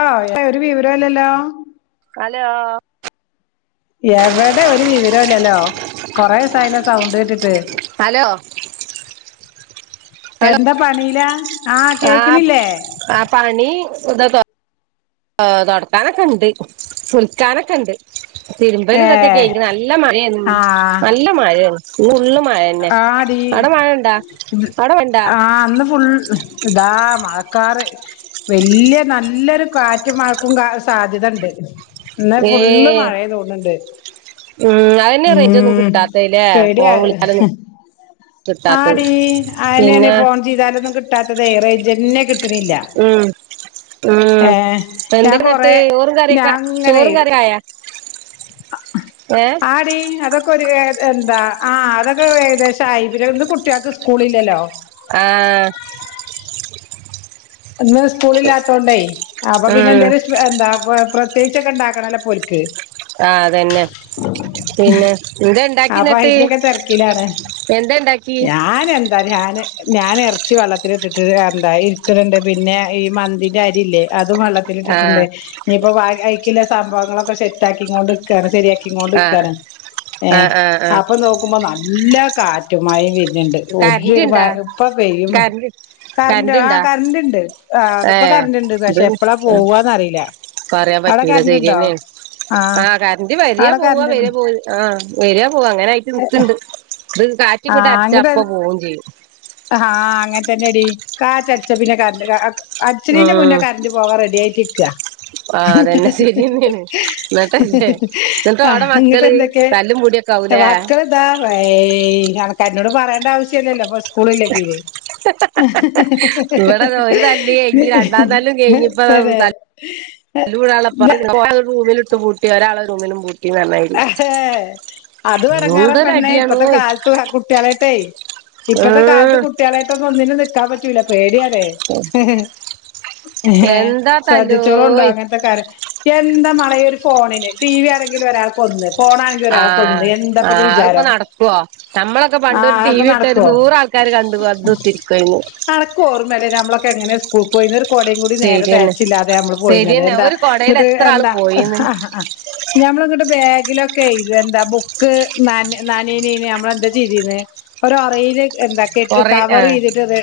ആഹ് ഒരു വിവരല്ലല്ലോ? ഹലോ. എവിടെ ഒരു വിവരം ഇല്ലല്ലോ കൊറെേ ദിവസായല്ല സൗണ്ട് കേട്ടിട്ട്. ഹലോ. ഹലോ എന്താ പണിലാ. ആഹ് ആഹ് പാ പണി തുടക്കാനൊക്കെ ഉണ്ട് കുളിക്കാനൊക്കെ ഉണ്ട്. തിരുമ്പൽ ഇതൊക്കെ ഏഹ് കഴിഞ്ഞു നല്ല മഴ ആഹ് നല്ല മഴാണ്. ഫുള്ള് മഴന്നെ ആടി അട മഴണ്ടാേ അട മഴണ്ടാേ? ആഹ് ഇന്ന് ഫുൾ. ഇതാ മഴക്കാറ്. വല്യ നല്ലൊരു കാറ്റ മഴക്കും കാ സാധ്യതണ്ട്. പിന്നെ ഫുള്ള് ഏഹ് മഴ തോന്ന്ണ്ട്. ഉം അതന്നെ റൈഞ്ച്ന്നും കിട്ടാത്തല്ലേ പേടിയാ ഫോൺ വിളിച്ചാലൊന്നും. കിട്ടാത്തത് ആടി അയനെ ആണ് പിന്നെ ഫോൺ ചെയ്താലൊന്നും കിട്ടാത്തത് റയിജന്നെ കിട്ട- കിട്ട്ണില്ല. ഉം ഉം ഞാൻ എന്തന്നിട്ട് കൊറെ ചോറും കറയൊക്കെ ഞാൻ ഇങ്ങനെ ചോറും കറി ആയോ. ഏഹ് ആടി അതൊക്കെ ഒരുഏ എന്താ ആഹ് അതൊക്കെ ഏകദേശം ആയി കുട്ടിയാൾക്ക് സ്കൂളില്ലല്ലോ. ആഹ് ഇന്ന് സ്കൂളിലാത്തോണ്ടേ അപ്പൊ പിന്നെ ഉം എന്തേലും. എന്താ പ്രത്യേകിച്ചൊക്കെ ഉണ്ടാക്കണല്ല പോല്ക്ക്. ആഹ് അതന്നെ പിന്നെ. എന്താ അപ്പൊ ഇണ്ടാക്കിന്നിട്ട് അയിന്റെയൊക്കെ തിരക്കിലാണ് എന്താ ഇണ്ടാക്കി. എന്താ ഞാൻ ഞാൻ ഇറച്ചി വെള്ളത്തിൽ ഇട്ടിട്ട് എന്താ ഇരിക്കുന്നുണ്ട് പിന്നെ ഈ മന്തിന്റെ അരി ഇല്ലേ? അതും ആ വള്ളത്തിലിട്ടിട്ട്ണ്ട് ഇനിയിപ്പോ വ അയ്ക്കില്ല സംഭവങ്ങളൊക്കെ സെറ്റാക്കിങ്ങൊണ്ട്ക്കാണ് സെരിയാ ആ ക്കികൊണ്ട്ക്കാണ് എ ആ ആ ആ അപ്പ നോക്കുമ്പോ നല്ല കാറ്റുംമഴേം വര്ന്ന്ണ്ട്. ഒര് കറന്റ് പ ഇണ്ടാ പ്പ പെയ്യുംപ കറന്റ് കരന്റോ കറന്റ് ആഹ് ഇണ്ടാ കരന്റ്ണ്ട് ആഹ് ഏ ഇപ്പ കരന്റ്ണ്ട് ഇത് പഷേ എപ്പളാ ആ പോവന്നറിയില. പറയാൻ പറ്റൂല ശെരിയന്നെ ആഹ് കരന്റ് വരിയാ അവിടെ പോവ കറന്റ് ഇണ്ട് വരിയാ പോ ആഹ് വരാ പോവാ അങ്ങനായിട്ട് നിക്ക്‌ണ്ട് ഇത് കാറ്റ് ഇങ്ങട്ടടിച്ചാ അപ്പ അങ്ങട്ട് പോവും ചെയ്യും. ആഹ് അങ്ങനെ തന്നെടി കാറ്റടിച്ചാ പിന്നെ കരണ്ട് കാ അടിച്ചിണിന്റെ മുന്നേ കരണ്ട് പോകാൻ റെഡി ആയിട്ടിരിക്ക ആഹ് അതന്നെ ശെരിയന്നെയാണ് എന്നിട്ടല്ലേ എന്നിട്ട് ആഹ് എവ്ടെ മക്കള് തല്ലും പ്ടി ക്കാവൂലേ. എന്താ വയ് അനക്ക് അന്നോട് പറയണ്ടാവശ്യല്ലല്ലോ പ്പ സ്കൂളില്ലങ്കില് ഇവിടെ ഒരു തല്ല് കഴിഞ്ഞ് രണ്ടാം [unintelligible] തല്ലുകൂടാള്ളപ്പാ റൂമിലിട്ട് പൂട്ടി ഒരാളെ റൂമിലും പൂട്ടി പറഞ്ഞ അതും എടങ്ങേറാ പെണ്ണേ ഇപ്പത്തെ എന്തൊരടിയാണോയ് കാലത്ത് കുട്ടികളേട്ടേ ഇപ്പത്തെ കാലത്ത് ഉം കുട്ടികളായിട്ടൊന്നും ഒന്നിനും നിക്കാൻ പറ്റൂല പേടിയാണ്. എന്താ ശ്രദ്ധിച്ചോളുണ്ടു തല്ലോയ് അങ്ങനത്തെകാര്യം. എന്താ മളെ ഒര് ഫോണിന് ടി വി ആണെങ്കിലോരാൾക്കൊന്ന് ഫോണാണെ ആഹ് ആഹ് അത്പ്പോ നടക്ക്‌വോ നമ്മളൊക്കെ പണ്ട് ആഹ് ഒര് ടി അതൊക്കെ വി ഇട്ടാ ഒര് നടക്കോ നൂറാൾ ക്കാര് കണ്ട് വന്ന് കുത്തിരിക്കായ്മൂ ക്കു ഓർമല്ലേ ഞമ്മളൊക്കെ എങ്ങനെ സ്കൂൾക്ക്‌ പോയിന്ന് ഒര് കോടേം കൂടി നേരെ ശരിയന്നെ തേകച്ചില്ലാതെ നമ്മള് പോയിന്നത് ശരിയന്നെ എന്താ ഒരു കൊടയിൽ ഇങ്ങട്ട് എത്ര ആള് എന്താ പോയിന്ന് ഞമ്മളങ്ങട്ട് ബെഗിലൊക്കെയ് എന്താ ബുക്ക് നാന നാനയ്ണേന് നമ്മളെന്താ ചെയ്തിന്ന്? ഒര് ഒറയില് എന്താ കെട്ട് കൊറേ ആഹ് കവറെയ്തിട്ട് റെ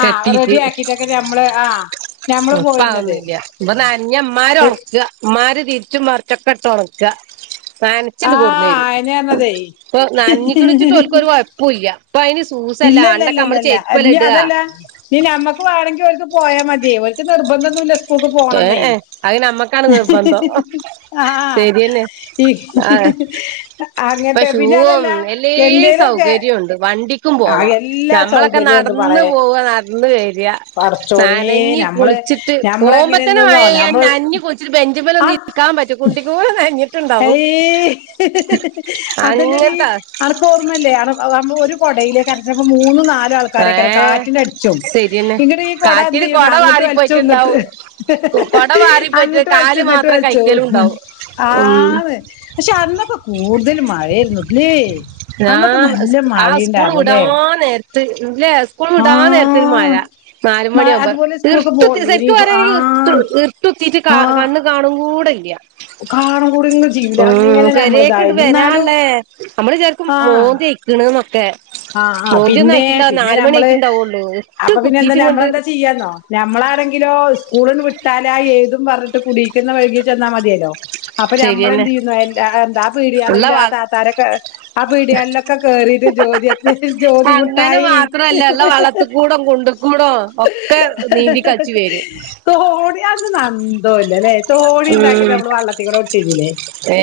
ആഹ് കെട്ടീട്ട് റെഡിയാക്കിട്ടൊക്കെ ഞമ്മള് ആഹ് ഞമ്മള് ഇപ്പ പോയിന്നത് അതൊന്നുല്ല്യ ഇപ്പ നനഞ്ഞ മ്മയിരി ഒണക്ക മ്മാര് തിരിച്ചും മറിച്ചോക്കെട്ട് ഒണക്ക നനച്ചിണ്ട് ആഹ് കൊട്ന്നെരും അയന്നെ പറഞ്ഞതേ പ്പൊ നനഞ്ഞിക്ക്ണ്ച്ചിട്ട് ഓൽക്ക് ‌ ഒര് കൊഴപ്പോല്ല അപ്പൊ അതിന് സ് ഇല്ലല്ല ല്ല ല്ലല്ല ഞ്ഞി അതല്ല ഞ്ഞി ഞമ്മക്ക് വേണങ്കി ഒൽക്ക് പോയാമതി ഓൽക്ക് നിർബന്ധം ഒന്നുല്ല സ് ഏഹേ അത് നമ്മക്കാണ് നിർബന്ധം ആഹ് ശെരിയന്നെ. ഈ ആഹ് പ്പ അങ്ങനത്തെ പിന്നെ ഷുവും അതല്ല എല്ലേ എന്തേലൊക്കെ സൗകര്യം ഒണ്ട് വണ്ടിക്കും ആ പോവാ എല്ലാ നമ്മളൊക്കെ സൗകര്യവും ഉണ്ട് നടന്ന് മളെ പോവാ നടന്ന് വരാ പടച്ചോനെ നനഞ്ഞ് നമ്മള് കുളിച്ചിട്ട്. നമ്മളെങ്ങനെന്നന്നോ നമ്മള് ! ! ! ! ! ! ! ! ! ! ! എയ് അതല്ലടി അങ്ങനത്തെ അനക്ക്‌ ഓർമ്മല്ലേ [unintelligible] ഒരു കൊടയിലേക്കാരം ചെലപ്പോ മൂന്നും നാലും ഏ ആൾക്കാരൊക്കെ കാറ്റിനടിച്ചും ശരിയന്നെ ഇങ്ങട് ഈ കൊടാ എന്ത് കാറ്റിന് ചെയ്യുന്നോ കൊട അങ്ങട്ട് വലിച്ചും ഇങ്ങട്ട് വാടിപ്പോയിട്ടുണ്ടാവും കൊട മാറി പോയിട്ട് അങ്ങട്ട് വൽച്ചും കാല് ഇങ്ങട്ട് മാത്രം വൽച്ചും കൈക്കലും ഉണ്ടാവും ആഹ്. ഉം പഷേ അന്നക്കെ കൂട്തൽ മഴാരുന്നുലേ ഞാ ആഹ് സ്കൂള് വ്ടാൻ നേരത്ത് ല്ലേ സ്കൂൾ വ്ടാൻ നേരത്തൊര് മഴ ആഹ് മ നാലുമണിയാവ്മ്പോ അതുപോലെ സ്കൂൾക്ക് പോ ഇർട്ട്കുത്തി സെരിക്ക് യൂണിഫോ പറയാണങ്കി ഇർട്ട് ആഹ് ഇർട്ടുത്തിട്ട് ക ആഹ് കണ്ണ് കാണുംകൂട്ല്ല്യാ. കാണും കൂടി ഒന്നും ചെയ്യൂല ഉം അങ്ങനെ പെരക്ക്‌ണ്ട് നമ്മളിതായിരുന്നു എന്നാലും വെരാൻള്ളെ നമ്മള് വിജാ ആഹ് മുവന്തിയായ്ക്ക്‌ണ്ന്നൊക്കെ. ആഹ് ആഹ് പിന്നെ പിന്നെ നമ്മള് ആയിട്ടുണ്ടാവുള്ളൂ അപ്പ ഇട്ട് പിന്നെ എന്താ കുത്തിയിട്ട് ഇങ്ങണ്ട് നമ്മളെന്താ ചെയ്യാന്നോ? ഞമ്മളാണെങ്കിലോ സ്കൂളിന്ന് വിട്ടാലായ് ഏഴ്തും പറഞ്ഞിട്ട് കൂടിക്കൊന്ന് വൈകി ചെന്നാ മതിയല്ലോ. അപ്പ ശരിയെന്നെ നമ്മളെന്ത് ചെയ്യ്ന്നൊ എല്ലാ എന്താ ആ ഉള്ള പ്ടിയളില് വ ആ താത്താരൊക്കെ ആ പിടിയാളിലൊക്കെ കേറിട്ട് ജോതി ജോതി അങ്ങനെ മുട്ടായി. മാത്രല്ല ഉള്ള വളത്ത് കൂടം കുണ്ട് കൂടോ ഒക്കെ നീന്തി കളിച്ചു വരും തോണി അന്ന്ന്നും അന്തൊല്ലല്ലേ തോണി ണ്ടാക്കിട്ട് ഉം നമ്മള് വള്ളത്തികൂടെ വിട്ടിര്ന്നില്ലേ? ഏ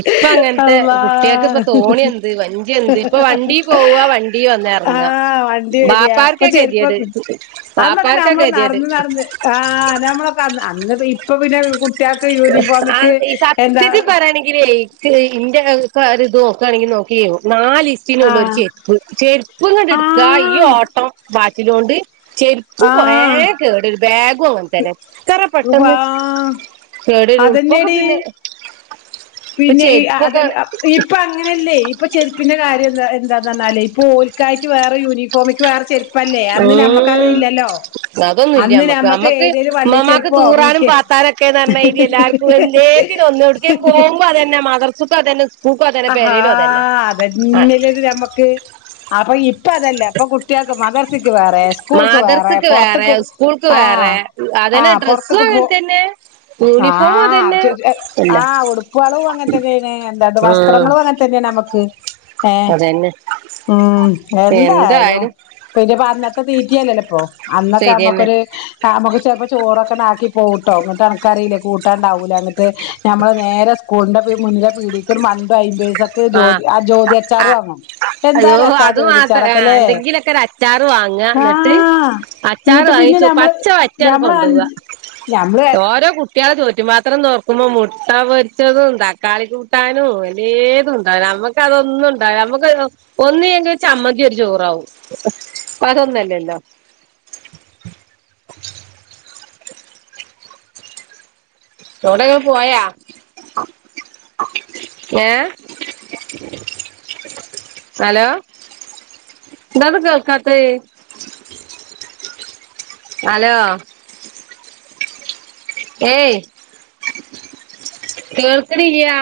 ഇപ്പ അങ്ങനത്തെ അള്ളാ കുട്ടികൾക്ക് ഇപ്പ തോണി എന്ത് വഞ്ചി എന്ത് ഇപ്പൊ വണ്ടി പോവ വണ്ടി വന്ന് ഇറങ്ങ ആഹ് വണ്ടി വരിയാ ഇപ്പൊ ബാപ്പാർക്കാ ഗതികേട് ചെരുപ്പോന്നും അന്നൊക്കെ ബാപ്പാർക്കാ നമ്മൾ ഗതികേട് നടന്ന് നടന്ന് ആഹ് നമ്മളൊക്കെ അന്ന് അന്ന് ഇപ്പൊ പിന്നെ കു ആഹ് ഈ സത്യാത്തിൽ പറയാണെങ്കിലേ ഇന്റെ ഒക്ക ഒര് ദിവസണെങ്കി നോക്കിം നാലീസം ച്ചിനുള്ളൊരു ആഹ് ചെരുപ്പ് ചെരുപ്പ്ങ്ങണ്ട് എടുക്കാ ഈ ആഹ് ഓട്ടം പാച്ചിലോണ്ട് ചെരുപ്പ് കൊറേ ആഹ് കേട് ബാഗും ങ്ങൻതന്നെത്രെ വാ പെട്ടെന്ന് കേട് വരും പ്പോക്കെ പിന്നെ ഇപ്പൊ പിന്നെയ് ചെരുപ്പൊക്കെ അതല്ലാം ഇപ്പൊ അങ്ങനെയല്ലേ ഇപ്പൊ ചെരുപ്പിന്റെ കാര്യം എ എന്താ പറഞാലേ ഇപ്പൊ ഓൽക്കായിട്ട് വേറെ യൂണിഫോമിക്ക് വേറെ ചെരുപ്പ് പ്പല്ലേ അന്ന് നമ്മക്ക്‌ അത് ഇല്ലല്ലോ അതൊന്നുല്ല്യ അന്ന് ഞമ്മക്ക് നമ്മക്ക് മ്മക്ക് ഏതേലും വള്ളി ഉമ്മാമാക്ക് ചെരുപ്പോ തൂറാനും വീക്ക് പാത്താനും ഒക്കെന്ന് പറഞ്ഞഴരി എല്ലാര് എല്ലാത്തിനും ഒന്ന് എവ്ട്കെം പോകുമ്പോ അതന്നെ മദ്ർസ്ക്കും അതന്നെ സ്കൂൾക്കും അതന്നെ അഹാ പെരേലും അതന്നെ അതന്നല്ല ഞമ്മക്ക് അപ്പോ ഇപ്പൊ അതല്ല ഇപ്പൊ കുട്ടിയോൾക്ക് മദർസിക്ക് വേറെ സ്കൂൾക്ക് വേറെ മദർസക്ക് വേറെ പൊർത്ത്ക്ക് സ്കൂൾക്ക് ആഹ് വേറെ അതന്നെ ആഹ് ഡ്രസ്സും പൊർത്ത്ക്ക് പോ അങ്ങനെ തന്നെ യൂണിഫോമും അതന്നെ ആഹ് അല്ല ആഹ് ഉടുപ്പളും അങ്ങൻത്തന്നെണ് എന്താ ഉം വസ്ത്രങ്ങളും അങ്ങെ അങ്ങേൻ തന്നെയാ നമുക്ക് ഏഹ് അതന്നെ ഉം എന്തായാലും പിന്നെപ്പോ അന്നത്തെ തീറ്റിയല്ലല്ലോപ്പോ അന്നൊക്കെ ശരിയന്നെ നമ്മക്കൊരു ആഹ് നമ്മക്ക് ചെലപ്പോ ചോറൊക്കെ ആക്കി പോകൂട്ടോ ന്നിട്ട് അൻക്കറിയില്ലേ കൂട്ടാൻണ്ടാവൂലാന്ന് ന്നിട്ട് ഞമ്മൾ നേരെ സ്കൂൾന്റെ മുന്നിലെ പീടിയെക്ക്‌ മണ്ടും അയിമ്പേസക്ക്നേ ക്ക്‌ ജോതി ആഹ് ജ്യോതി ആ അച്ചാറും വാങ്ങും എന്താ അയ്യോ രസാ അത് ജ്യോതി മാത്രം ആഹ് അച്ചാറൊക്കെല്ലേ എന്തെങ്കിലൊക്കെ ഒരു അച്ചാർ വാങ്ങന്നിട്ട് ആഹ് അച്ചാർ ഇങ്ങിട്ട് പിന്നെ വാങ്ങിച്ചു ഞമ്മള് പച്ച വറ്റാണ് ഞമ്മള് കൊണ്ടോവ അഞ്ച് ഞമ്മള് ഓരോ കു കുട്ടിയാളെ ചോറ്റുപാത്രം തോർക്കുമ്പോ മുട്ട പൊരിച്ചതും തക്കാളി കൂട്ടാനും എല്ലേ ന്നുണ്ടാവൂല നമ്മക്ക അതൊന്നും ഉണ്ടാവൂല നമ്മക്ക് ഒന്നില്ലെങ്കി ഒര് ചമ്മന്തി ഒരു ചോറാവും പ്പോ അതൊന്നല്ലല്ലോ ചൂടക്കെ പോയ ഏഹ് ഹലോ എന്താന്ന് കേൾക്കാത്തെ അലോ ഏയ് കേൾക്ക്‌ണില്ല്യാ